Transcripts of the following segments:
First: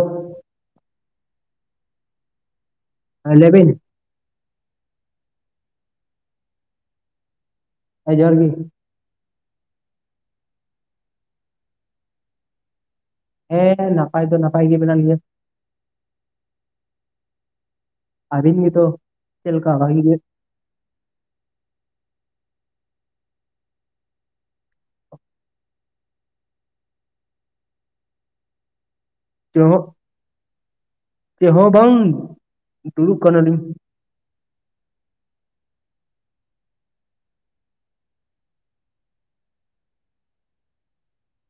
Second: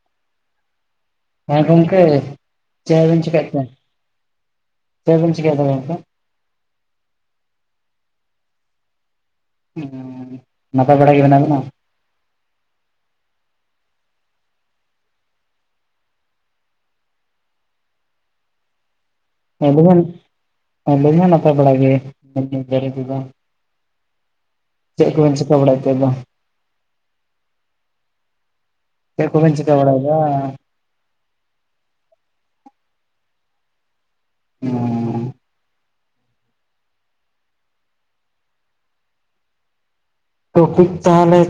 ᱚ [unintelligible] ᱦᱮᱸ ᱜᱚᱢᱠᱮ ᱪᱮ ᱵᱤᱱ ᱦᱮᱸ ᱪᱤᱠᱟᱭᱮᱫ ᱞᱟᱹᱭ ᱛᱟᱦᱮᱱ ᱪᱮᱫ ᱵᱤᱱ ᱪᱤᱠᱟᱹᱭ ᱫᱟ ᱜᱚᱢᱠᱮ᱾ ᱦᱮᱸ ᱡᱚᱦᱟᱨ ᱜᱤ᱾ ᱟᱺ.. ᱱᱟᱯᱟᱭ ᱵᱟᱲᱟ ᱜᱮ ᱢᱮᱱᱟᱜ ᱵᱤᱱᱟ᱾ ᱦᱮᱸ ᱱᱟᱯᱟᱭ ᱫᱚ ᱱᱟᱯᱟᱭ ᱜᱮ ᱢᱮᱱᱟᱜ ᱞᱤᱧᱟᱹ᱾ ᱟᱹᱵᱤᱱ ᱜᱮ ᱛᱚ᱾ ᱪᱮᱫ ᱞᱮᱠᱟ ᱟᱹᱰᱤ ᱵᱷᱟᱜᱤ ᱜᱟᱱ ᱟᱹᱰᱤ ᱜᱮ ᱱᱟᱯᱟᱭ ᱵᱟᱰᱟ ᱜᱮ [unintelligible] ᱪᱮᱫ ᱠᱚᱵᱤᱱ ᱪᱤᱠᱟᱹ ᱵᱟᱲᱟᱭ ᱛᱮᱦᱮᱱ ᱫᱚ [inaudible] ᱪᱮᱫ ᱠᱚ ᱵᱤᱱᱧ ᱪᱮᱠᱟ ᱵᱟᱲᱟᱭ ᱫᱟ ᱪᱮᱦᱚᱸ ᱵᱟᱝ ᱫᱩᱲᱩᱵ ᱠᱟᱱᱟᱞᱤᱧ ᱚᱻ ᱛᱚ ᱯᱤᱠ ᱛᱟᱦᱮᱞᱮ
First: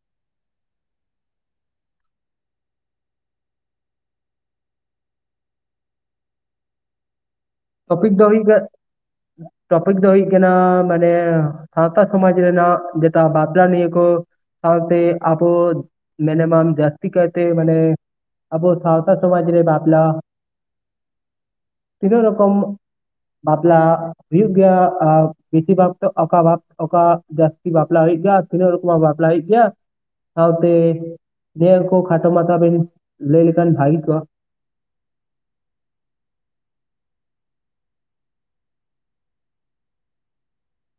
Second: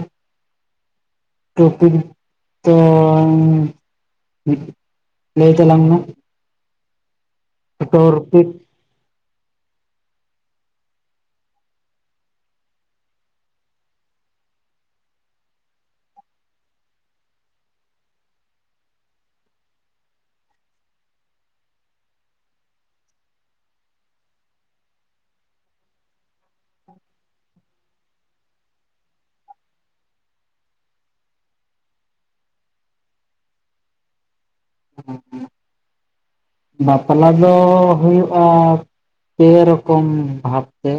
ᱴᱳᱯᱤᱠ ᱛᱚ ᱞᱟᱹᱭ ᱛᱟᱞᱟᱝ ᱢᱮ ᱴᱚᱯᱤᱠ ᱫᱚ ᱴᱚᱨᱯᱤᱠ ᱦᱩᱭᱩᱜ-ᱟ.. [inaudible] ᱴᱚᱯᱤᱠ ᱫᱚ ᱦᱩᱭᱩᱜ ᱠᱟᱱᱟ ᱢᱟᱱᱮ ᱥᱟᱶᱛᱟ ᱥᱚᱢᱟᱡᱽ ᱨᱮᱱᱟᱜ ᱡᱮᱴᱟ ᱵᱟᱯᱞᱟ ᱱᱤᱭᱟᱹ ᱠᱩ ᱥᱟᱶᱛᱮ ᱟᱵᱚ ᱢᱤᱱᱤᱢᱟᱢ ᱡᱟᱹᱥᱛᱤ ᱠᱟᱭᱛᱮ ᱢᱟᱱᱮ ᱟᱵᱚ ᱥᱟᱶᱛᱟ ᱥᱚᱢᱟᱡᱽ ᱨᱮ ᱵᱟᱯᱞᱟ ᱛᱤᱱᱟᱹᱜ ᱨᱚᱠᱚᱢ? ᱵᱟᱯᱞᱟ ᱦᱩᱭᱩᱜ ᱜᱮᱭᱟ ᱟᱨ ᱵᱮᱥᱤᱨ ᱵᱷᱟᱜ ᱚᱠᱟ ᱵᱷᱟᱵ ᱚᱠᱟ ᱡᱟᱹᱥᱛᱤ ᱵᱟᱯᱞᱟ ᱦᱩᱭ ᱜᱮᱭᱟ ᱛᱤᱱᱟᱹᱜ ᱨᱚᱠᱚᱢ ᱢᱟ ᱵᱟᱯᱞᱟ ᱦᱩᱭᱩᱜ ᱜᱮᱭᱟ ᱾ ᱥᱟᱶᱛᱮ ᱱᱤᱭᱟᱹ ᱠᱚ ᱠᱷᱟᱴᱚ ᱢᱟᱛᱷᱟ ᱵᱮᱱ ᱞᱟᱹᱭ ᱞᱮᱠᱷᱟᱱ ᱵᱷᱟᱜᱤ ᱠᱚᱜᱼᱟ [inaudible] ᱵᱟᱯᱞᱟ ᱫᱚ ᱦᱩᱭᱩᱜᱼᱟ ᱾ ᱯᱮ ᱨᱚᱠᱚᱢ ᱵᱷᱟᱵ ᱛᱮ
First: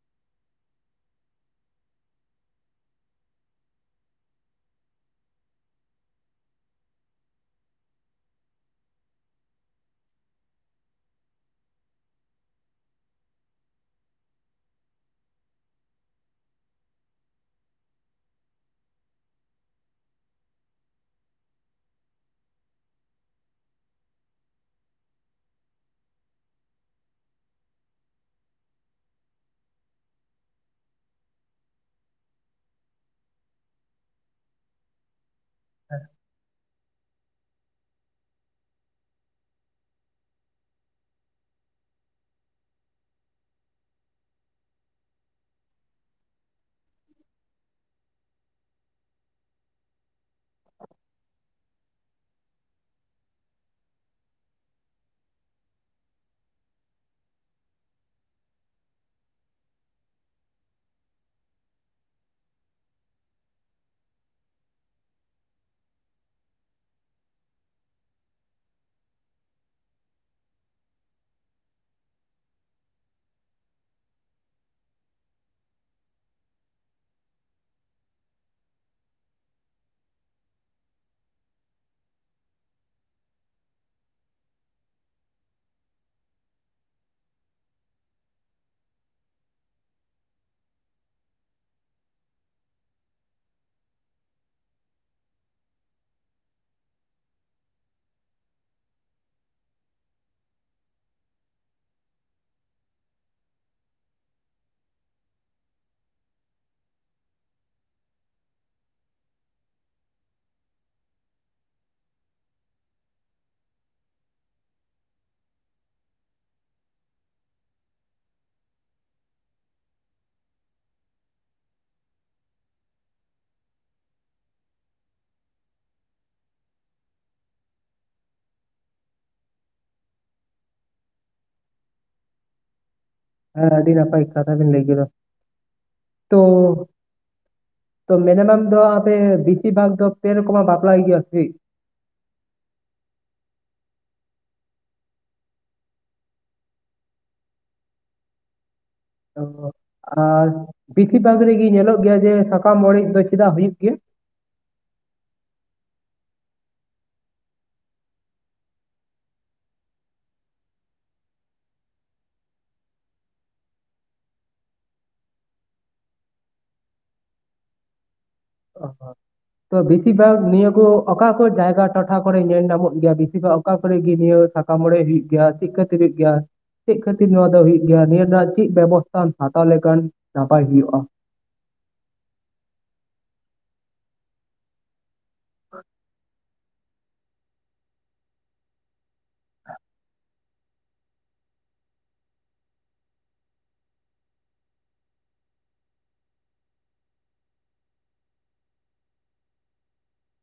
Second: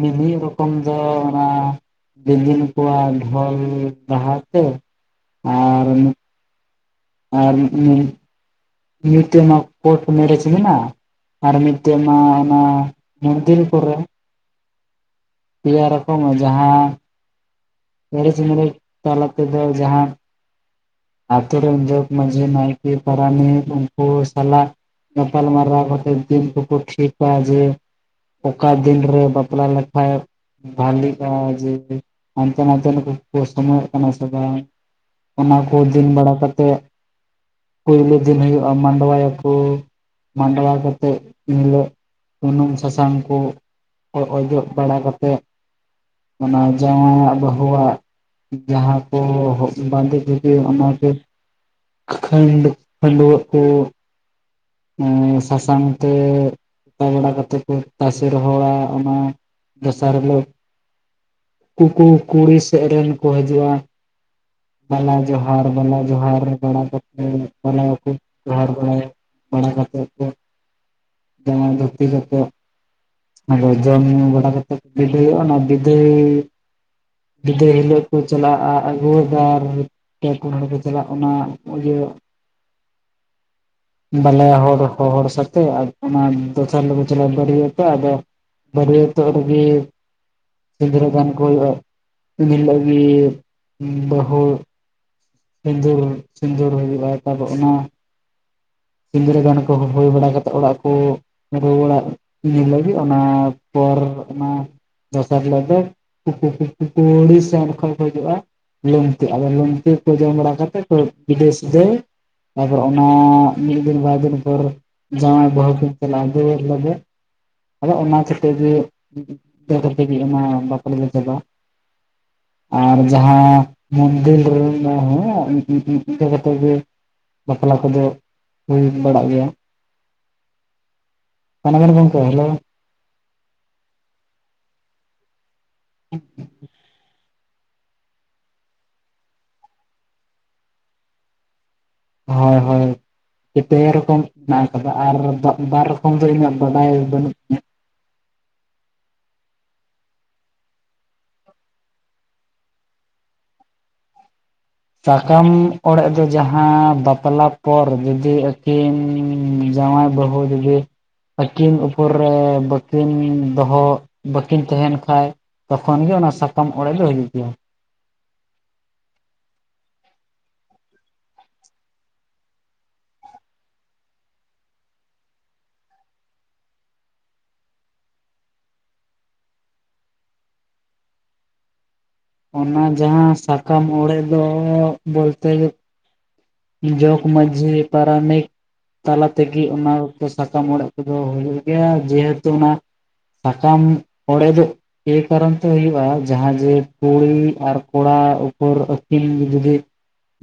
ᱢᱤᱢᱤᱫ ᱨᱚᱠᱚᱢ ᱫᱚ ᱚᱱᱟ ᱾ ᱫᱤᱫᱤᱱ ᱠᱩᱣᱟᱜ ᱰᱷᱚᱞ ᱰᱟᱦᱟᱨ ᱛᱮ ᱟᱨ ᱟᱨ ᱢᱤᱫᱴᱮᱡ ᱢᱟ ᱠᱳᱴ ᱢᱮᱨᱮᱡᱽ ᱢᱮᱱᱟᱜ ᱟᱨ ᱢᱤᱫᱴᱮᱡ ᱢᱟ ᱚᱱᱟ ᱢᱚᱱᱫᱤᱨ ᱠᱚᱨᱮ ᱾ ᱯᱮᱭᱟ ᱨᱚᱠᱚᱢᱟ ᱡᱟᱦᱟᱸᱻ ᱮᱨᱮᱡ ᱢᱮᱨᱮᱡᱽ ᱛᱟᱞᱟ ᱛᱮ ᱫᱚ ᱡᱟᱦᱟᱸ ᱟᱹᱛᱳ ᱨᱮᱱ ᱡᱚᱜᱽ ᱢᱟᱸᱡᱷᱤ ᱱᱟᱭᱠᱮ ᱯᱟᱨᱟᱱᱤᱠ ᱩᱱᱠᱩ ᱥᱟᱞᱟᱜ ᱜᱟᱯᱟᱞ ᱢᱟᱨᱟᱣ ᱠᱟᱛᱮ ᱫᱤᱱ ᱠᱚᱠᱚ ᱴᱷᱤᱠᱟ ᱡᱮ ᱚᱠᱟ ᱫᱤᱱ ᱨᱮ ᱵᱟᱯᱞᱟ ᱞᱮᱠᱷᱟᱡ ᱵᱷᱟᱞᱤᱜᱼᱟ ᱡᱮ ᱦᱟᱱᱛᱮ ᱱᱟᱛᱮ ᱱᱩᱠᱩ ᱥᱚᱢᱚᱭᱚᱜ ᱠᱟᱱᱟ ᱥᱮ ᱵᱟᱝ? ᱚᱱᱟ ᱠᱚ ᱫᱤᱱ ᱵᱟᱲᱟ ᱠᱟᱛᱮᱫ ᱯᱳᱭᱞᱳ ᱫᱤᱱ ᱦᱩᱭᱩᱜᱼᱟ ᱢᱟᱰᱶᱟ ᱭᱟᱠᱚ ᱾ ᱢᱟᱰᱶᱟ ᱠᱟᱛᱮᱜ ᱤᱱ ᱦᱤᱞᱚᱜ ᱩᱱᱩᱢ ᱥᱟᱥᱟᱝ ᱠᱚ ᱠᱚ ᱚᱡᱚᱜ ᱵᱟᱲᱟ ᱠᱟᱛᱮᱫ ᱾ ᱚᱱᱟ ᱡᱟᱶᱟᱭᱟᱜ ᱵᱟᱹᱦᱩᱣᱟᱜ ᱡᱟᱦᱟᱸ ᱠᱚ [unintelligible] ᱵᱟᱸᱫᱮ ᱚᱱᱟ ᱜᱮ ᱠᱷᱟᱹᱱᱰ ᱠᱷᱟᱹᱱᱰᱣᱟᱹᱜ ᱠᱳᱻ ᱥᱟᱥᱟᱝ ᱛᱮ [unintelligible] ᱠᱟᱛᱮ ᱠᱚ ᱛᱟᱥᱮ ᱨᱚᱦᱚᱲᱟ ᱚᱱᱟ ᱫᱚᱥᱟᱨ ᱦᱤᱞᱳᱜ ᱠᱩᱠᱩ ᱠᱩᱲᱤ ᱥᱮᱜ ᱨᱮᱱ ᱠᱚ ᱦᱤᱡᱩᱜᱼᱟ ᱾ ᱵᱟᱞᱟ ᱡᱚᱦᱟᱨ ᱵᱟᱞᱟ ᱡᱚᱦᱟᱨ ᱵᱟᱲᱟ ᱠᱟᱛᱮ ᱵᱟᱞᱟᱭᱮ ᱠᱩ ᱡᱚᱦᱟᱨ ᱵᱟᱲᱟᱭᱟ ᱾ ᱵᱟᱲᱟ ᱠᱟᱛᱮᱜ ᱠᱚ ᱡᱟᱣᱟᱭ ᱫᱷᱩᱛᱤ ᱠᱟᱛᱮᱜ ᱟᱫᱚ ᱡᱚᱢ ᱧᱩ ᱵᱟᱲᱟ ᱠᱟᱛᱮᱫ ᱠᱚ ᱵᱤᱫᱟᱹᱭᱚᱜᱼᱟ ᱚᱱᱟ ᱵᱤᱫᱟᱹᱭᱻ ᱵᱤᱫᱟᱹᱭ ᱦᱤᱞᱳᱜ ᱠᱚ ᱪᱟᱞᱟᱜᱼᱟ ᱟᱹᱜᱩ ᱫᱚ ᱟᱨ ᱯᱮ ᱯᱩᱱ ᱦᱚᱲ ᱠᱚ ᱪᱟᱞᱟᱜ ᱚᱱᱟ ᱤᱭᱟᱹ ᱵᱟᱞᱟᱭᱟ ᱦᱚᱲ ᱦᱚᱲ ᱥᱟᱛᱮᱜ ᱚᱱᱟ ᱫᱚᱥᱟᱨ ᱦᱤᱞᱚᱜ ᱠᱚ ᱪᱟᱞᱟᱜ ᱵᱟᱹᱨᱭᱟᱹᱛ ᱟᱫᱚ ᱵᱟᱹᱨᱭᱟᱹᱛᱚᱜ ᱨᱤᱜᱤ ᱥᱤᱸᱫᱽᱨᱟ ᱫᱟᱱ ᱠᱚ ᱩᱱ ᱦᱤᱞᱚᱜ ᱜᱤ ᱵᱟᱹᱦᱩ ᱥᱤᱸᱫᱩᱨ ᱥᱤᱸᱫᱩᱨ ᱦᱩᱭᱩᱜᱼᱟ ᱛᱟᱨᱯᱚᱨ ᱚᱱᱟ ᱥᱤᱸᱫᱽᱨᱟᱹ ᱫᱟᱱ ᱠᱚ ᱦᱳᱭ ᱵᱟᱲᱟ ᱠᱟᱛᱮᱫ ᱚᱲᱟᱜ ᱠᱩ ᱨᱩᱣᱟᱹᱲᱟᱜ [unintelligible] ᱞᱟᱹᱜᱤᱫ ᱚᱱᱟ ᱯᱚᱨ ᱚᱱᱟ ᱫᱚᱥᱟᱨ ᱦᱤᱞᱚᱜ ᱫᱚ ᱠᱩᱠᱩ ᱠᱩᱲᱤ ᱥᱮᱱ ᱠᱷᱚᱡ ᱠᱚ ᱦᱤᱡᱩᱜᱼᱟ ᱾ ᱞᱩᱝᱛᱤ ᱟᱫᱚ ᱞᱩᱝᱛᱤ ᱠᱚ ᱡᱚᱢ ᱵᱟᱲᱟ ᱠᱟᱛᱮᱫ ᱠᱚ [unintelligible] ᱛᱟᱯᱚᱨᱮ ᱚᱱᱟ ᱢᱤᱫ ᱫᱤᱱ ᱵᱟᱨ ᱫᱤᱱ ᱯᱚᱨ ᱡᱟᱶᱟᱭ ᱵᱟᱹᱦᱩ ᱠᱤᱱ ᱪᱟᱞᱟᱜᱼᱟ [unintelligible] ᱟᱫᱚ ᱚᱱᱟ ᱠᱚᱛᱮ ᱜᱮ [unintelligible] ᱚᱱᱟ ᱵᱟᱯᱞᱟ ᱫᱚ ᱪᱟᱵᱟᱜᱼᱟ᱾ ᱟᱨ ᱡᱟᱦᱟᱸ ᱢᱚᱱᱫᱤᱨ ᱨᱮ ᱦᱮᱸ ᱤᱱᱠᱟᱹ ᱠᱟᱛᱮᱫ ᱜᱮ ᱵᱟᱯᱞᱟ ᱠᱚ ᱫᱚ ᱦᱩᱭ ᱵᱟᱲᱟᱜ ᱜᱮᱭᱟ ᱚᱠᱟᱭ ᱱᱟᱵᱮᱱ ᱜᱚᱝᱠᱮ ᱦᱮᱞᱳ ᱦᱮᱸ ᱟᱹᱰᱤ ᱫ ᱱᱟᱯᱟᱭ ᱠᱟᱛᱷᱟ ᱵᱤᱱ ᱞᱟᱹᱭ ᱠᱮᱫᱟ ᱛᱚ ᱛᱚ ᱢᱮᱱᱮᱢᱟᱢ ᱫᱚ ᱟᱯᱮ ᱵᱮᱥᱤᱨ ᱵᱷᱟᱜᱽ ᱫᱚ ᱯᱮ ᱨᱚᱠᱚᱢᱟᱜ ᱵᱟᱯᱞᱟ ᱦᱩᱭᱩᱜ ᱜᱮᱭᱟ ᱥᱮ ᱪᱮᱫ? ᱦᱚᱭ ᱦᱚᱭ ᱯᱮ ᱨᱚᱠᱚᱢ ᱦᱮᱱᱟᱜ ᱟᱠᱟᱫᱟ ᱟᱨ ᱵᱟᱨ ᱨᱚᱠᱚᱢ ᱫᱚ ᱤᱧᱟᱹᱜ ᱵᱟᱰᱟᱭ ᱵᱟᱹᱱᱩᱜ ᱛᱤᱧᱟ ᱾ ᱚ ᱟᱨ ᱵᱤᱥᱤᱨ ᱵᱷᱟᱜᱽ ᱨᱤᱜᱤ ᱧᱮᱞᱚᱜ ᱜᱮᱭᱟ ᱡᱮ ᱥᱟᱠᱟᱢ ᱚᱲᱮᱡ ᱫᱚ ᱪᱮᱫᱟᱜ ᱦᱩᱭᱩᱜ ᱜᱮᱭᱟ? ᱥᱟᱠᱟᱢ ᱚᱲᱟᱜ ᱫᱚ ᱡᱟᱦᱟᱸ ᱵᱟᱯᱞᱟ ᱯᱚᱨ ᱡᱩᱫᱤ ᱟᱹᱠᱤᱱ ᱡᱟᱶᱟᱭ ᱵᱟᱹᱦᱩ ᱡᱩᱫᱤ ᱟᱹᱠᱤᱱ ᱩᱯᱚᱨ ᱨᱮ ᱵᱟᱹᱠᱤᱱ ᱫᱚᱦᱚ ᱵᱟᱹᱠᱤᱱ ᱛᱟᱦᱮᱱ ᱠᱷᱟᱡ ᱛᱚᱠᱷᱚᱱ ᱜᱮ ᱚᱱᱟ ᱥᱟᱠᱟᱢ ᱚᱲᱮᱡ ᱫᱚ ᱦᱩᱭᱩᱜ ᱜᱮᱭᱟ ᱾ [inaudible] ᱛᱚ ᱵᱤᱥᱤᱨ ᱵᱷᱟᱜᱽ ᱱᱤᱭᱟᱹ ᱠᱚ ᱚᱠᱟ ᱠᱚ ᱡᱟᱭᱜᱟ ᱴᱚᱴᱷᱟ ᱠᱚᱨᱮ ᱧᱮᱞ ᱧᱟᱢᱚᱜ ᱜᱮᱭᱟ ᱵᱤᱥᱤᱨ ᱵᱷᱟᱜ ᱚᱠᱟ ᱠᱚᱨᱮ ᱜᱮ ᱱᱤᱭᱟᱹ ᱥᱟᱠᱟᱢ ᱚᱲᱮᱡ ᱦᱩᱭᱩᱜ ᱜᱮᱭᱟ ᱪᱤᱠᱟᱹᱛᱮ ᱦᱩᱭᱩᱜ ᱜᱮᱭᱟ? ᱪᱮᱫ ᱠᱷᱟᱹᱛᱤᱨ ᱱᱚᱣᱟ ᱫᱚ ᱦᱳᱭᱳᱜ ᱜᱮᱭᱟ ᱱᱤᱭᱟᱹ ᱨᱮᱱᱟᱜ ᱪᱮᱫ ᱵᱮᱵᱚᱥᱛᱷᱟᱢ ᱦᱟᱛᱟᱣ ᱞᱮᱠᱷᱟᱱ ᱱᱟᱯᱟᱭ ᱦᱩᱭᱩᱜᱼᱟ ᱚᱱᱟ ᱡᱟᱦᱟᱸ ᱥᱟᱠᱟᱢ ᱚᱲᱮᱡ ᱫᱚ ᱵᱚᱞᱛᱮ [inaudible] ᱡᱚᱜᱽ ᱢᱟᱺᱡᱷᱤ ᱯᱟᱨᱟᱱᱤᱠ ᱛᱟᱞᱟ ᱛᱮᱜᱮ ᱚᱱᱟ ᱥᱟᱠᱟᱢ ᱚᱲᱮᱡᱽ ᱠᱚᱫᱚ ᱦᱩᱭᱩᱜ ᱜᱮᱭᱟ ᱡᱮᱦᱮᱛᱩ ᱚᱱᱟ ᱥᱟᱠᱟᱢ ᱚᱲᱮᱡᱮᱫ ᱮᱭ ᱠᱟᱨᱚᱱ ᱛᱮ ᱦᱩᱭᱩᱜᱼᱟ ᱡᱟᱦᱟᱸ ᱡᱮ ᱠᱩᱲᱤ ᱟᱨ ᱠᱚᱲᱟ ᱩᱯᱚᱨ ᱟᱹᱠᱤᱱ ᱡᱩᱫᱤ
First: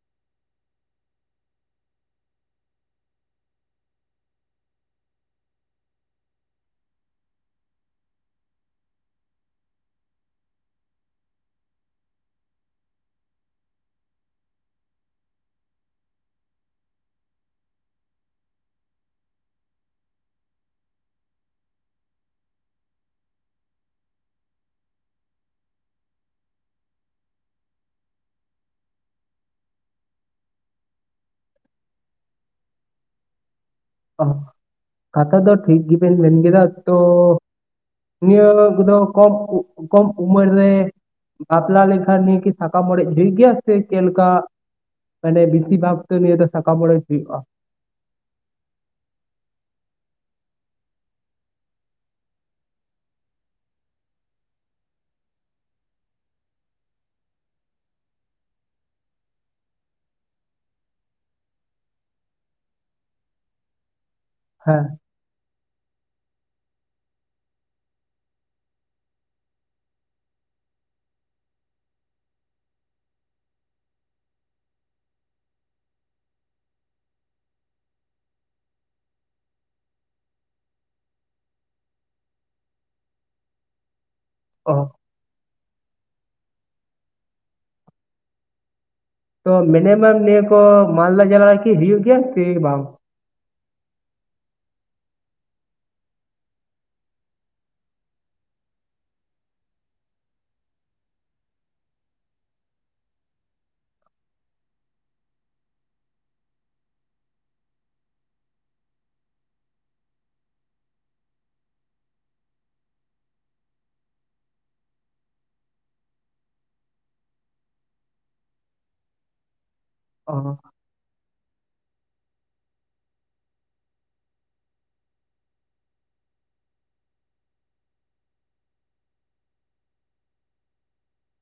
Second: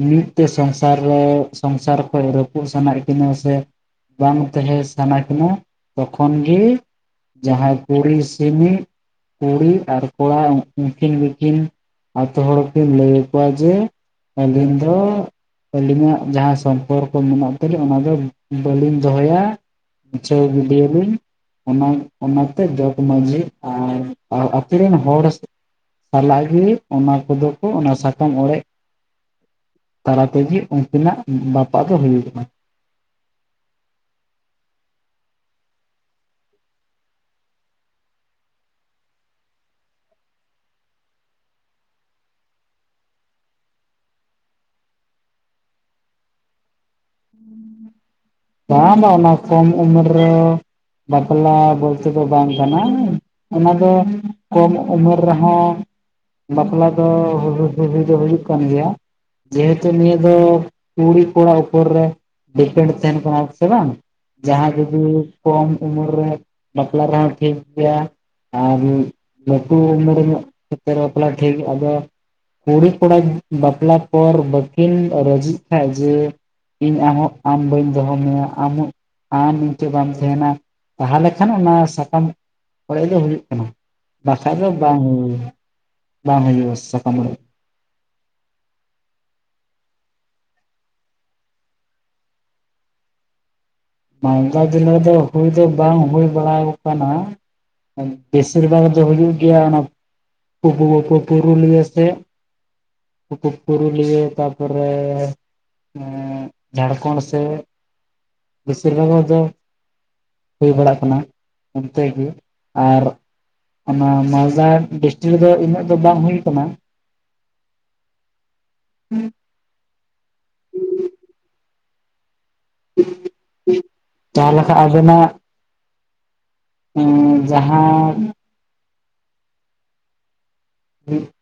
ᱢᱤᱫᱛᱮ ᱥᱚᱝᱥᱟᱨ ᱨᱮ ᱥᱚᱝᱥᱟᱨ ᱠᱷᱚᱡ ᱨᱟᱹᱯᱩᱫ ᱥᱟᱱᱟᱭᱮᱫ ᱠᱤᱱᱟᱹ ᱥᱮ ᱵᱟᱝ ᱛᱟᱦᱮᱸ ᱥᱟᱱᱟ ᱠᱟᱱᱟᱱᱟ ᱛᱚᱠᱷᱚᱱ ᱜᱮ ᱡᱟᱦᱟᱸ ᱠᱩᱲᱤ ᱥᱤᱢᱤ ᱠᱩᱲᱤ ᱟᱨ ᱠᱚᱲᱟ ᱩᱱᱠᱤᱱ ᱫᱚᱠᱤᱱ ᱟᱹᱛᱩ ᱦᱚᱲ ᱠᱤᱱ ᱞᱟᱹᱭ ᱟᱠᱚᱣᱟ ᱡᱮ ᱟᱹᱞᱤᱧ ᱫᱚ ᱟᱹᱞᱤᱧᱟᱜ ᱡᱟᱦᱟᱸ ᱥᱚᱢᱯᱚᱨᱠᱚ ᱢᱮᱱᱟᱜ ᱛᱟᱹᱞᱤᱧ ᱚᱱᱟ ᱫᱚ ᱵᱟᱹᱞᱤᱧ ᱫᱚᱦᱚᱭᱟ ᱢᱩᱪᱷᱟᱹᱣ ᱜᱤᱰᱤᱭᱟ ᱞᱤᱧ ᱚᱱᱟ ᱚᱱᱟᱛᱮ ᱡᱚᱜᱽ ᱢᱟᱡᱷᱤ ᱟᱨ ᱟᱹᱛᱩ ᱨᱮᱱ ᱦᱚᱲ ᱥᱟᱞᱟᱜ ᱜᱮ ᱚᱱᱟ ᱠᱚᱫᱚ ᱠᱚ ᱚᱱᱟ ᱥᱟᱠᱟᱢ ᱚᱲᱮᱡ ᱛᱟᱞᱟ ᱛᱮᱜᱮ ᱩᱱᱠᱤᱱᱟᱜ ᱵᱟᱯᱟᱜ ᱫᱚ ᱦᱩᱭᱩᱜ ᱠᱟᱱᱟ ᱚ ᱠᱟᱛᱷᱟ ᱫᱚ ᱴᱷᱤᱠ ᱜᱮᱵᱮᱱ ᱢᱮᱱ ᱠᱮᱫᱟ ᱛᱚ ᱱᱤᱭᱟᱹ ᱠᱚᱫᱚ ᱠᱚᱢ ᱠᱚᱢ ᱩᱢᱮᱨ ᱨᱮ ᱵᱟᱯᱞᱟ ᱞᱮᱱᱠᱷᱟ ᱱᱤᱭᱟ. ᱠᱤ ᱥᱟᱠᱟᱢ ᱚᱲᱮᱡᱽ ᱦᱩᱭ ᱜᱮᱭᱟ ᱥᱮ ᱪᱮᱫ ᱞᱮᱠᱟ ᱢᱟᱱᱮ ᱵᱮᱥᱤ ᱵᱷᱟᱠ ᱛᱮ ᱱᱤᱭᱟᱹ ᱫᱚ ᱥᱟᱠᱟᱢ ᱚᱲᱮᱡᱽ ᱦᱩᱭᱩᱜᱼᱟ ᱵᱟᱝ ᱵᱟᱝ ᱚᱱᱟ ᱠᱚᱢ ᱩᱢᱮᱨ ᱨᱮ ᱵᱟᱯᱞᱟ ᱵᱚᱞᱛᱮ ᱫᱚ ᱵᱟᱝ ᱠᱟᱱᱟ ᱚᱱᱟ ᱫᱚ ᱠᱚᱢ ᱩᱢᱮᱨ ᱨᱮᱦᱚᱸ ᱵᱟᱯᱞᱟ ᱫᱚ ᱦᱩ ᱦᱩᱭ ᱫᱚ ᱦᱩᱭᱩᱜ ᱠᱟᱱ ᱜᱮᱭᱟ ᱡᱮᱦᱮᱛᱩ ᱱᱤᱭᱟᱹ ᱫᱚ ᱠᱩᱲᱤ ᱠᱚᱲᱟ ᱩᱯᱚᱨ ᱨᱮ ᱰᱤᱯᱮᱱᱰ ᱛᱟᱦᱮᱱ ᱠᱚᱱᱟ ᱥᱮ ᱵᱟᱝ ᱡᱟᱦᱟᱸ ᱦᱮᱸ ᱡᱩᱫᱤ ᱠᱚᱢ ᱩᱢᱮᱨ ᱨᱮ ᱵᱟᱯᱞᱟ ᱨᱮᱦᱚᱸ ᱴᱷᱤᱠ ᱜᱮᱭᱟ ᱟᱨ ᱞᱟᱹᱴᱩ ᱩᱢᱮᱨ ᱧᱚᱜ ᱠᱟᱛᱮ ᱵᱟᱯᱞᱟ ᱴᱷᱤᱠ ᱟᱫᱚ ᱠᱩᱲᱤ ᱠᱚᱲᱟ ᱵᱟᱯᱞᱟ ᱯᱚᱨ ᱵᱟᱠᱤᱱ ᱨᱟᱹᱡᱤᱜ ᱠᱷᱟᱡ ᱡᱮ ᱤᱧ ᱟᱨᱦᱚᱸ ᱟᱢ ᱵᱟᱹᱧ ᱫᱚᱦᱚ ᱢᱮᱭᱟ ᱟᱢ ᱟᱢ ᱤᱧᱴᱷᱮᱱ ᱵᱟᱢ ᱛᱟᱦᱮᱱᱟ ᱛᱟᱦᱚᱞᱮ ᱠᱷᱟᱱ ᱚᱱᱟ ᱥᱟᱠᱟᱢ ᱚᱲᱮᱡ ᱫᱚ ᱦᱩᱭᱩᱜ ᱠᱟᱱᱟ ᱵᱟᱠᱷᱟᱡ ᱫᱚ ᱚ ᱵᱟᱝ ᱵᱟᱝ ᱦᱩᱭᱩᱜᱼᱟ ᱥᱟᱠᱟᱢ ᱚᱲᱮᱡ ᱛᱚ ᱢᱤᱱᱤᱢᱟᱢ ᱱᱤᱭᱟᱹ ᱠᱚ ᱢᱟᱞᱫᱟ ᱡᱮᱞᱟ ᱨᱮᱠᱤ ᱦᱩᱭᱩᱜ ᱜᱮᱭᱟ ᱥᱮ ᱵᱟᱝ ᱢᱟᱞᱫᱟ ᱡᱮᱞᱟ ᱫᱚ ᱦᱩᱭ ᱫᱚ ᱵᱟᱝ ᱦᱩᱭ ᱵᱟᱲᱟᱣ ᱟᱠᱟᱱᱟ ᱵᱮᱥᱤᱨ ᱵᱷᱟᱜᱽ ᱫᱚ ᱦᱩᱭᱩᱜ ᱜᱮᱭᱟ ᱚᱱᱟ ᱯᱩ ᱯᱩ ᱯᱩᱨᱩᱞᱤᱭᱟᱹ ᱥᱮᱫ ᱯᱩ ᱯᱩ ᱯᱩᱨᱩᱞᱤᱭᱟᱹ ᱛᱟᱨᱯᱚᱨᱮ ᱡᱷᱟᱲᱠᱷᱚᱱᱰ ᱥᱮᱫ ᱵᱮᱥᱤᱨ ᱵᱷᱟᱜᱽ ᱫᱚ ᱦᱩᱭ ᱵᱟᱲᱟᱜ ᱠᱟᱱᱟ ᱚᱱᱛᱮ ᱜᱮ ᱟᱨ ᱚᱱᱟ ᱢᱟᱞᱫᱟ ᱰᱤᱥᱴᱤᱠ ᱨᱮᱫᱚ ᱤᱱᱟᱹᱜ ᱫᱚ ᱵᱟᱝ ᱦᱩᱭ ᱠᱟᱱᱟ [inaudible] ᱚ [inaudible] ᱛᱟᱦᱞᱮ ᱠᱷᱟᱱ ᱟᱵᱚᱱᱟᱜ ᱩ ᱡᱟᱦᱟᱸ [inaudible]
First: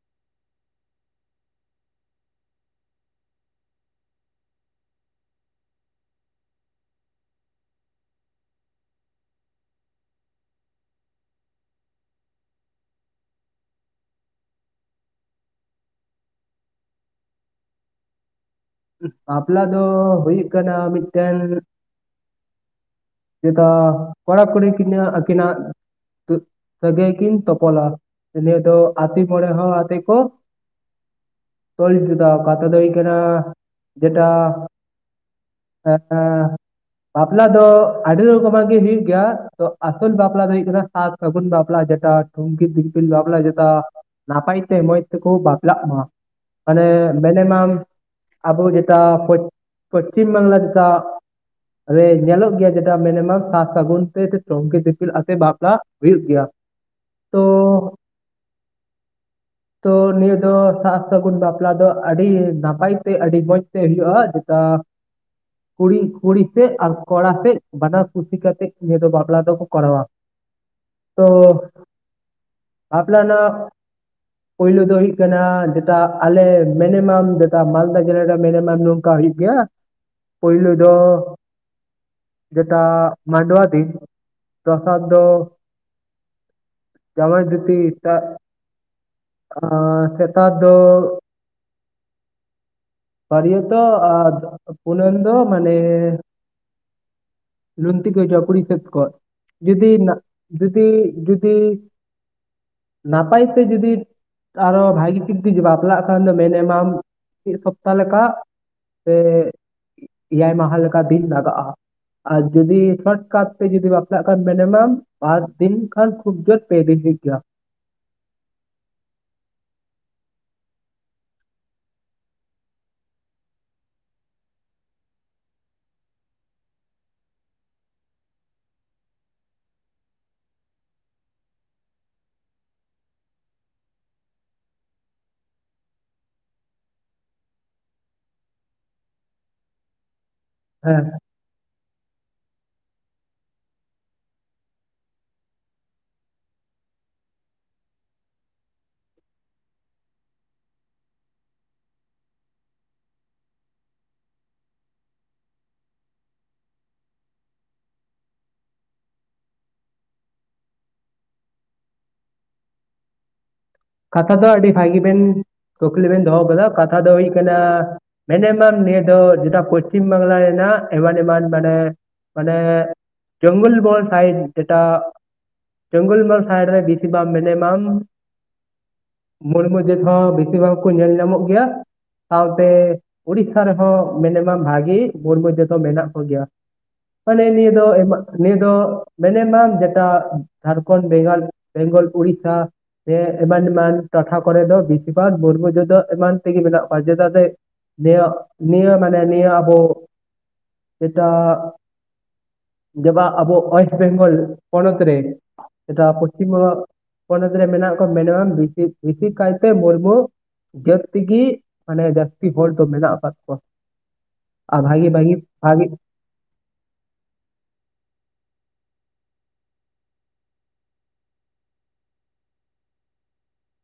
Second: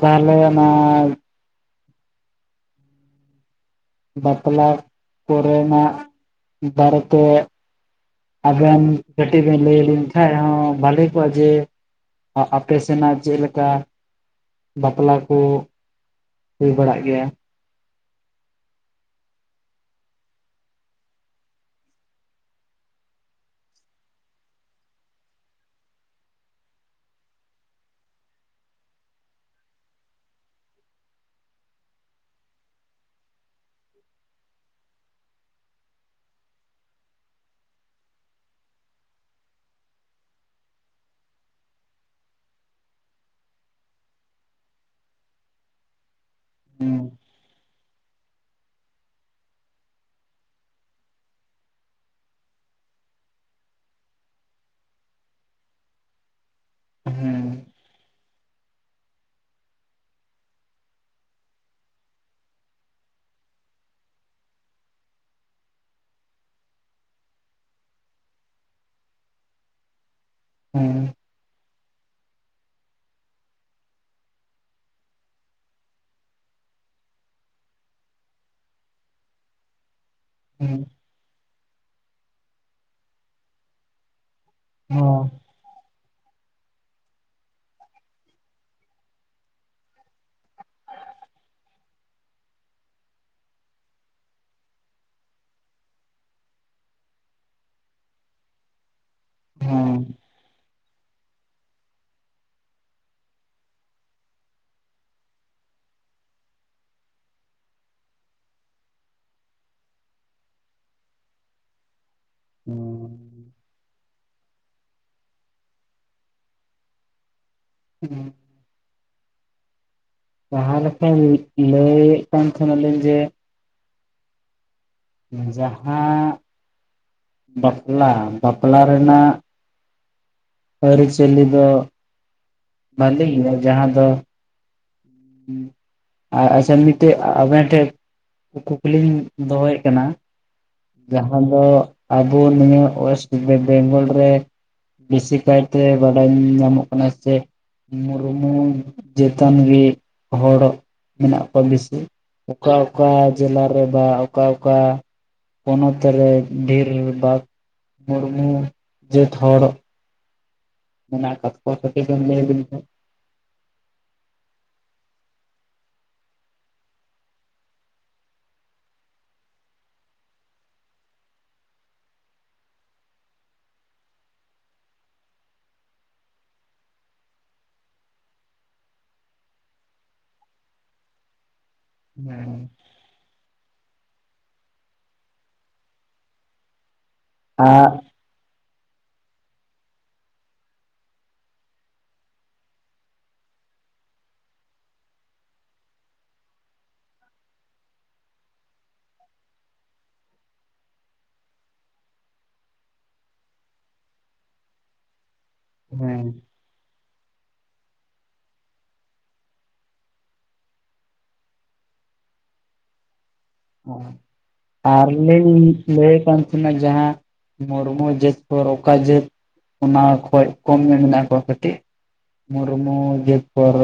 ᱛᱟᱦᱚᱞᱮ ᱱᱚᱜ ᱚᱭ ᱵᱟᱯᱞᱟ ᱠᱚᱨᱮᱱᱟᱜ ᱵᱟᱨᱮ ᱛᱮ ᱟᱵᱮᱱ ᱠᱟᱹᱴᱤᱡ ᱵᱮᱱ ᱞᱟᱹᱭᱞᱤᱧ ᱠᱷᱟᱡ ᱦᱚᱸ ᱵᱷᱟᱞᱮ ᱠᱚᱜᱼᱟ ᱡᱮ᱾ ᱟ ᱟᱯᱮ ᱥᱮᱱᱟᱜ ᱪᱮᱫ ᱞᱮᱠᱟ ᱵᱟᱯᱞᱟ ᱠᱚ ᱦᱩᱭ ᱵᱟᱲᱟᱜ ᱜᱮᱭᱟ ᱵᱟᱯᱞᱟ ᱫᱚ ᱦᱩᱭᱩᱜ ᱠᱟᱱᱟ ᱢᱤᱫᱴᱮᱱ ᱫᱚ ᱠᱚᱲᱟ ᱠᱩᱲᱤ ᱟᱹᱠᱤᱱᱟᱜ ᱥᱟᱹᱜᱟᱹᱭ ᱠᱤᱱ ᱛᱚᱯᱚᱞᱟ ᱤᱱᱟ. ᱫᱚ ᱟᱹᱛᱩ ᱢᱚᱬᱮ ᱦᱚᱲ ᱟᱛᱮ ᱠᱚ ᱛᱚᱞ ᱢᱤᱫᱟ ᱠᱟᱛᱷᱟ ᱫᱚ ᱦᱩᱭᱩᱜ ᱠᱟᱱᱟ ᱡᱮᱴᱟ [inaudible] ᱵᱟᱯᱞᱟ ᱫᱚ᱾ ᱟᱹᱰᱤ ᱨᱚᱠᱚᱢᱟᱜ ᱜᱮ ᱦᱳᱭᱳᱜ ᱜᱮᱭᱟ ᱟᱥᱚᱞ ᱵᱟᱯᱞᱟ ᱫᱚ ᱦᱳᱭᱳᱜ ᱠᱟᱱᱟ ᱥᱟᱨ ᱥᱟᱹᱜᱩᱱ ᱵᱟᱯᱞᱟ ᱡᱮᱴᱟ᱾ ᱴᱩᱝᱠᱤ ᱫᱤᱯᱤᱞ ᱵᱟᱯᱞᱟ ᱡᱮᱴᱟ ᱱᱟᱯᱟᱭ ᱛᱮ ᱢᱚᱸᱡᱽ ᱛᱮᱠᱚ ᱵᱟᱯᱞᱟᱜ ᱢᱟ᱾ ᱢᱟᱱᱮ ᱦᱩᱸ ᱢᱮᱱᱤ ᱟᱢ᱾ ᱟᱵᱚ ᱡᱮᱴᱟ ᱯᱚᱪᱷᱤᱢ ᱵᱟᱝᱞᱟ ᱡᱮᱴᱟ ᱨᱮ ᱧᱮᱞᱚᱜ ᱜᱮᱭᱟ ᱡᱮ᱾ ᱢᱤᱱᱤᱢᱟᱢ ᱥᱟᱨ ᱥᱟᱹᱜᱩᱱ ᱛᱮ ᱴᱩᱝᱠᱤ ᱫᱤᱯᱤᱞ ᱟᱛᱮ ᱵᱟᱯᱞᱟ ᱦᱩᱭᱩᱜ ᱜᱮᱭᱟ᱾ ᱛᱚ ᱦᱩᱸ ᱛᱚ ᱱᱤᱭᱟᱹ ᱫᱚ ᱥᱟᱨ ᱥᱟᱹᱜᱩᱱ ᱵᱟᱯᱞᱟ ᱫᱚ ᱟᱹᱰᱤ ᱱᱟᱯᱟᱭ ᱛᱮ ᱟᱹᱰᱤ ᱢᱚᱸᱡᱽ᱾ ᱦᱩᱭᱩᱜᱼᱟ ᱡᱮᱴᱟ ᱠᱩᱲᱤ ᱠᱩᱲᱤ ᱥᱮᱫ ᱟᱨ ᱠᱚᱲᱟ ᱥᱮᱫ᱾ ᱵᱟᱱᱟᱨ ᱠᱩᱥᱤ ᱠᱟᱛᱮᱜ ᱱᱤᱭᱟᱹ ᱫᱚ ᱵᱟᱯᱞᱟ ᱫᱚᱠᱚ ᱠᱚᱨᱟᱣᱟ [inaudible] ᱦᱮᱸ ᱵᱟᱯᱞᱟ [unintelligible] ᱯᱩᱭᱞᱳ ᱫᱚ ᱦᱩᱭᱩᱜ ᱠᱟᱱᱟ ᱡᱮᱴᱟ ᱟᱞᱮ ᱢᱮᱱᱤᱢᱟᱢ ᱡᱮᱴᱟ ᱢᱟᱞᱫᱟ ᱡᱮᱞᱟ ᱨᱮ ᱢᱮᱱᱤᱢᱟᱢ ᱚᱠᱟ ᱦᱩᱭᱩᱜ ᱜᱮᱭᱟ, ᱯᱳᱭᱞᱳ ᱦᱮᱸ ᱫᱚ ᱡᱮᱴᱟ ᱢᱟᱸᱰᱣᱟ ᱫᱤᱱ ᱫᱚᱥᱟᱨ ᱫᱚ ᱦᱚᱸ ᱡᱟᱣᱭᱟᱭ ᱜᱟ. ᱛᱤ ᱴᱟᱜ ᱟᱨ [unintelligible] ᱫᱚ ᱵᱟᱹᱨᱭᱟᱛᱚᱜ ᱟᱨ [unintelligible] ᱫᱚ ᱢᱟᱱᱮ ᱞᱩᱝᱛᱤ ᱠᱚ ᱦᱤᱡᱩᱜᱼᱟ ᱠᱩᱲᱤ ᱥᱮᱫ ᱠᱷᱚᱡ ᱡᱩᱫᱤ ᱱᱟ ᱡᱩᱫᱤ ᱡᱩᱫᱤ ᱱᱟᱯᱟᱭ ᱛᱮ ᱡᱩᱫᱤ ᱟᱨᱚ ᱵᱷᱟᱜᱤ ᱴᱷᱤᱠ [unintelligible] ᱵᱟᱯᱞᱟᱜ ᱠᱷᱟᱱ ᱫᱚ ᱢᱤᱱᱤᱢᱟᱢ ᱢᱤᱫ ᱥᱚᱯᱛᱟ ᱞᱮᱠᱟ ᱥᱮ ᱮᱭᱟᱭ ᱢᱟᱦᱟ ᱞᱮᱠᱟ ᱫᱤᱱ ᱞᱟᱜᱟᱜᱼᱟ ᱟᱨ ᱡᱩᱫᱤ ᱥᱚᱴᱠᱟᱴ [unintelligible] ᱡᱩᱫᱤ ᱵᱟᱯᱞᱟᱜ ᱠᱷᱟᱱ ᱵᱮᱱ ᱢᱤᱱᱤᱢᱟᱢ ᱵᱟᱨ ᱫᱤᱱ ᱠᱷᱟᱱ ᱠᱷᱩᱵ ᱡᱳᱨ ᱯᱮ ᱫᱤᱱ ᱦᱩᱭᱩᱜ ᱜᱮᱭᱟ [inaudible] ᱛᱟᱦᱟᱞᱮ ᱠᱷᱟᱱ ᱞᱟᱹᱭ ᱮᱫ ᱠᱟᱱ ᱛᱟᱦᱮ ᱱᱟᱞᱤᱧ ᱡᱮ ᱡᱟᱦᱟᱸ ᱵᱟᱯᱞᱟ ᱵᱟᱯᱞᱟ ᱨᱮᱱᱟᱜ ᱟᱹᱨᱤᱪᱟᱹᱞᱤ ᱫᱚ ᱵᱷᱟᱞᱤ ᱜᱮᱭᱟ ᱡᱟᱦᱟᱸ ᱫᱚ ᱟ ᱟᱪᱪᱷᱟ ᱢᱤᱫᱴᱮᱡ ᱟᱵᱮᱱ ᱴᱷᱮᱡ ᱠᱩᱠᱞᱤᱧ ᱫᱚᱦᱚᱭᱮᱫ ᱠᱟᱱᱟ ᱦᱮᱸ ᱡᱟᱦᱟᱸ ᱫᱚ ᱟᱵᱚ ᱱᱤᱭᱟᱹ ᱳᱭᱮᱥᱴ ᱵᱮ-ᱵᱮᱝᱜᱚᱞ ᱨᱮ ᱵᱮᱥᱤ ᱠᱟᱭᱛᱮ ᱵᱟᱰᱟᱭ ᱧᱟᱢᱚᱜ ᱠᱟᱱᱟ ᱪᱮ ᱢᱩᱨᱢᱩ ᱡᱟᱹᱛᱟᱱ ᱜᱮ ᱦᱚᱲ ᱢᱮᱱᱟᱜ ᱠᱚᱣᱟ ᱵᱮᱥᱤ ᱚᱠᱟ ᱚᱠᱟ ᱡᱮᱞᱟ ᱨᱮ ᱵᱟ ᱚᱠᱟ ᱚᱠᱟ ᱠᱟ ᱯᱚᱱᱚᱛ ᱨᱮ ᱰᱷᱮᱨ ᱵᱟᱜ ᱢᱩᱨᱢᱩ ᱡᱟᱹᱛ ᱦᱚᱲ ᱢᱮᱱᱟᱜ ᱠᱟᱜ ᱠᱚᱣᱟ [unintelligible] ᱞᱮᱭ ᱵᱤᱱ ᱥᱮ ᱠᱟᱛᱷᱟ ᱫᱚ ᱟᱹᱰᱤ ᱵᱷᱟᱜᱤ ᱵᱮᱱ ᱠᱩᱠᱞᱤ ᱵᱮᱱ ᱫᱚᱦᱚ ᱠᱟᱫᱟ ᱠᱟᱛᱷᱟ ᱫᱚ ᱦᱩᱭᱩᱜ ᱠᱟᱱᱟ ᱢᱮᱱᱮᱢᱟᱢ ᱱᱤᱭᱟᱹ ᱫᱚ ᱡᱮᱴᱟ ᱯᱚᱥᱪᱷᱤᱢ ᱵᱟᱝᱞᱟ ᱨᱮᱱᱟᱜ ᱮᱢᱟᱱ ᱮᱢᱟᱱ ᱢᱟᱱᱮ ᱢᱟᱱᱮ ᱡᱚᱝᱜᱚᱞ ᱢᱚᱦᱚᱞ ᱥᱟᱭᱤᱰ ᱮᱴᱟᱜ ᱡᱚᱝᱜᱚᱞ ᱢᱚᱦᱚᱞ ᱥᱟᱭᱤᱰ ᱨᱮ ᱵᱤᱥᱤ ᱵᱟᱢ ᱢᱮᱱᱮᱢᱟᱢ ᱢᱩᱨᱢᱩ ᱡᱟᱹᱛ ᱦᱚᱸ ᱵᱮᱥᱤᱨ ᱵᱷᱟᱜᱽ ᱠᱚ ᱧᱮᱞ ᱧᱟᱢᱚᱜ ᱜᱮᱭᱟ ᱥᱟᱶᱛᱮ ᱩᱲᱤᱥᱥᱟ ᱨᱮᱦᱚᱸ ᱢᱮᱱᱮᱢᱟᱢ ᱵᱷᱟᱜᱤ ᱢᱩᱨᱢᱩ ᱡᱟᱹᱛ ᱦᱚᱸ ᱢᱮᱱᱟᱜ ᱠᱚᱜᱮᱭᱟ ᱢᱟᱱᱮ ᱱᱤᱭᱟᱹ ᱫᱚ ᱮᱢᱟ ᱱᱤᱭᱟᱹ ᱫᱚ ᱢᱮᱱᱮᱢᱟᱢ ᱡᱮᱴᱟ ᱡᱷᱟᱲᱠᱷᱚᱱᱰ ᱵᱮᱜᱚᱞ ᱵᱮᱝᱜᱚᱞ ᱩᱲᱤᱥᱟ ᱥᱮᱫ ᱮᱢᱟᱱ ᱮᱢᱟᱱ ᱴᱚᱴᱷᱟ ᱠᱚᱨᱮ ᱫᱚ ᱵᱤᱥᱤ ᱵᱟᱜ ᱢᱩᱨᱢᱩ ᱡᱩᱫᱚ ᱮᱢᱟᱱ ᱛᱮᱜᱮ ᱢᱮᱱᱟᱜ ᱠᱚᱣᱟ ᱪᱮᱫᱟᱜ ᱥᱮ ᱱᱤᱭᱟᱹ ᱱᱤᱭᱟᱹ ᱢᱟᱱᱮ ᱱᱤᱭᱟᱹ ᱟᱵᱚ ᱮᱴᱟᱜ ᱫᱮᱵᱟ ᱟᱵᱚ ᱳᱭᱮᱥᱴ ᱵᱮᱝᱜᱚᱞ ᱯᱚᱱᱚᱛ ᱨᱮ ᱡᱮᱴᱟ ᱦᱮᱸ ᱯᱚᱥᱪᱤᱢ ᱵᱚᱝᱜᱚ ᱯᱚᱱᱚᱛ ᱨᱮ ᱢᱮᱱᱟᱜ ᱠᱚᱣᱟ ᱢᱮᱱᱮᱢᱟᱢ ᱵᱮᱥᱤ ᱵᱤᱥᱤ ᱠᱟᱭᱛᱮ ᱢᱩᱨᱢᱩ ᱡᱟᱹᱛ ᱜᱤ ᱢᱟᱱᱮ ᱡᱟᱹᱥᱛᱤ ᱦᱚᱲ ᱫᱚ ᱢᱮᱱᱟᱜ ᱟᱠᱟᱫ ᱠᱚᱣᱟ ᱟᱨ ᱵᱷᱟᱜᱤ ᱵᱷᱟᱜᱤ ᱞᱤᱧ ᱵᱷᱟᱜᱤ ᱞᱟᱭ ᱠᱟᱱ ᱱᱟ ᱡᱟᱦᱟᱸ ᱢᱩᱨᱢᱩ ᱡᱟᱹᱛ ᱠᱚ ᱨᱚᱠᱟ ᱡᱟᱹᱛ ᱚᱱᱟ ᱠᱷᱚᱡ ᱠᱚᱢ ᱜᱮ ᱢᱮᱱᱟᱜ ᱠᱚᱣᱟ ᱠᱟᱹᱴᱤᱡ ᱢᱩᱨᱢᱩ ᱡᱟᱹᱛ ᱯᱚᱨ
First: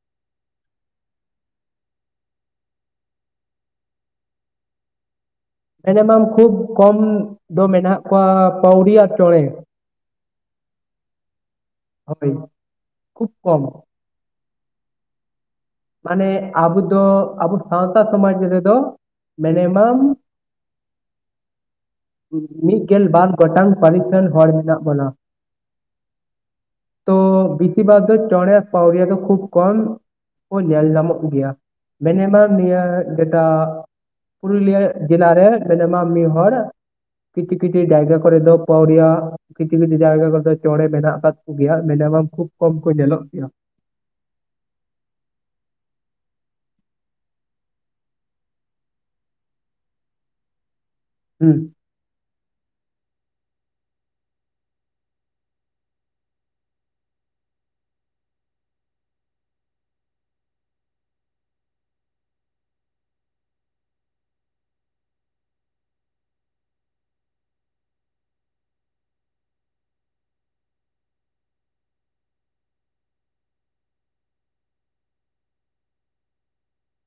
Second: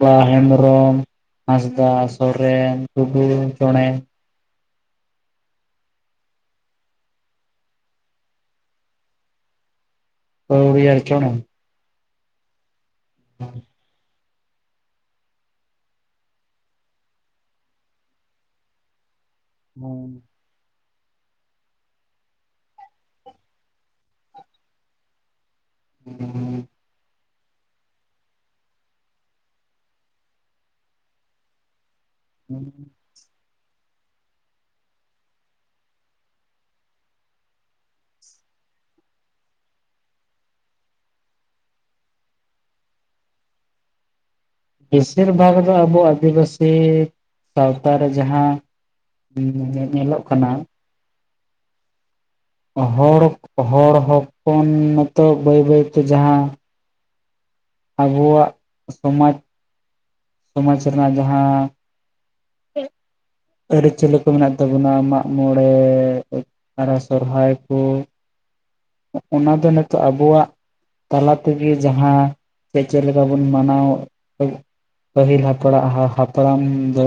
ᱵᱟ ᱦᱮᱢᱵᱨᱚᱢ ᱦᱟᱸᱥᱫᱟ ᱥᱚᱨᱮᱱ ᱴᱩᱰᱩ ᱪᱚᱬᱮ ᱢᱮᱱᱮᱢᱟᱢ ᱠᱷᱩᱵ ᱠᱚᱢ ᱫᱚ ᱢᱮᱱᱟᱜ ᱠᱚᱣᱟ ᱯᱟᱹᱣᱲᱤ ᱟᱨ ᱪᱚᱬᱮ ᱯᱟᱹᱣᱨᱤᱭᱟᱹ ᱟᱨ ᱪᱚᱬᱮ ᱦᱳᱭ ᱠᱷᱩᱵ ᱠᱚᱢ ᱢᱟᱱᱮ ᱟᱵᱚ ᱫᱚ ᱟᱵᱚ ᱥᱟᱶᱛᱟ ᱥᱚᱢᱟᱡ ᱨᱮᱫᱚ ᱢᱮᱱᱮᱢᱟᱢ [inaudible] ᱢᱤᱫ ᱜᱮᱞ ᱵᱟᱨ ᱜᱚᱴᱟᱝ ᱯᱟᱹᱨᱤᱥ ᱟᱱ ᱦᱚᱲ ᱢᱮᱱᱟᱜ ᱵᱚᱱᱟ [inaudible] ᱛᱚ ᱵᱤᱥᱤ ᱵᱷᱟᱜ ᱫᱚ ᱪᱚᱬᱮ ᱯᱟᱣᱲᱤᱭᱟ ᱫᱚ ᱠᱷᱩᱵ ᱠᱚᱢ ᱠᱚ ᱧᱮᱞ ᱧᱟᱢᱚᱜ ᱜᱮᱭᱟ ᱢᱮᱱᱮᱢᱟ ᱱᱤᱭᱟᱹ ᱰᱮᱴᱟ ᱯᱩᱨᱩᱞᱤᱭᱟᱹ ᱡᱮᱞᱟ ᱨᱮ ᱢᱮᱱᱮᱢᱟᱢ ᱢᱤᱫ ᱦᱚᱲ ᱠᱤᱪᱷᱩ ᱠᱤᱪᱷᱩ ᱡᱟᱭᱜᱟ ᱠᱚᱨᱮ ᱫᱚ ᱯᱟᱣᱲᱤᱭᱟ ᱠᱤᱪᱷᱩ ᱠᱤᱪᱷᱩ ᱡᱟᱭᱜᱟ ᱠᱚᱫᱚ ᱪᱚᱬᱮ ᱢᱮᱱᱟᱜ ᱟᱠᱟᱫ ᱠᱚᱜᱮᱭᱟ ᱢᱮᱱᱮ ᱢᱟᱢ ᱠᱷᱩᱵ ᱠᱚᱢ ᱠᱚ ᱧᱮᱞᱚᱜ ᱜᱮᱭᱟ ᱵᱮᱥᱤᱨ ᱵᱷᱟᱜᱽ ᱫᱚ ᱟᱵᱚ ᱟᱹᱫᱤᱵᱟᱹᱥᱤ ᱥᱟᱶᱛᱟ ᱨᱮ ᱡᱟᱦᱟᱸ ᱧᱮᱞᱚᱜ ᱠᱟᱱᱟ ᱦᱩᱸ ᱦᱚᱲ ᱦᱚᱲ ᱦᱚᱯᱚᱱ ᱦᱚᱸ ᱛᱚ ᱵᱟᱹᱭ ᱵᱟᱹᱭᱛᱮ ᱡᱟᱦᱟᱸ ᱟᱵᱚᱣᱟᱜ ᱥᱚᱢᱟᱡᱽ ᱥᱚᱢᱟᱡ ᱨᱮᱱᱟᱜ ᱡᱟᱦᱟᱸ [unintelligible] ᱟᱹᱨᱤᱪᱟᱹᱞᱤ ᱠᱚ ᱢᱮᱱᱟᱜ ᱛᱟᱵᱚᱱᱟ ᱢᱟᱜ ᱢᱚᱬᱮ ᱟᱨᱦᱚᱸ ᱥᱚᱨᱦᱟᱭ ᱠᱚ ᱚᱱᱟ ᱫᱚ ᱱᱤᱛᱚᱜ ᱟᱵᱚᱣᱟᱜ ᱛᱟᱞᱟ ᱛᱮᱜᱮ ᱡᱟᱦᱟᱸ ᱥᱮ ᱪᱮᱫ ᱞᱮᱠᱟ ᱵᱚᱱ ᱢᱟᱱᱟᱣ ᱯᱟᱦᱤᱞ ᱦᱟᱯᱲᱟᱜ ᱦᱟᱯᱲᱟᱢ ᱫᱚ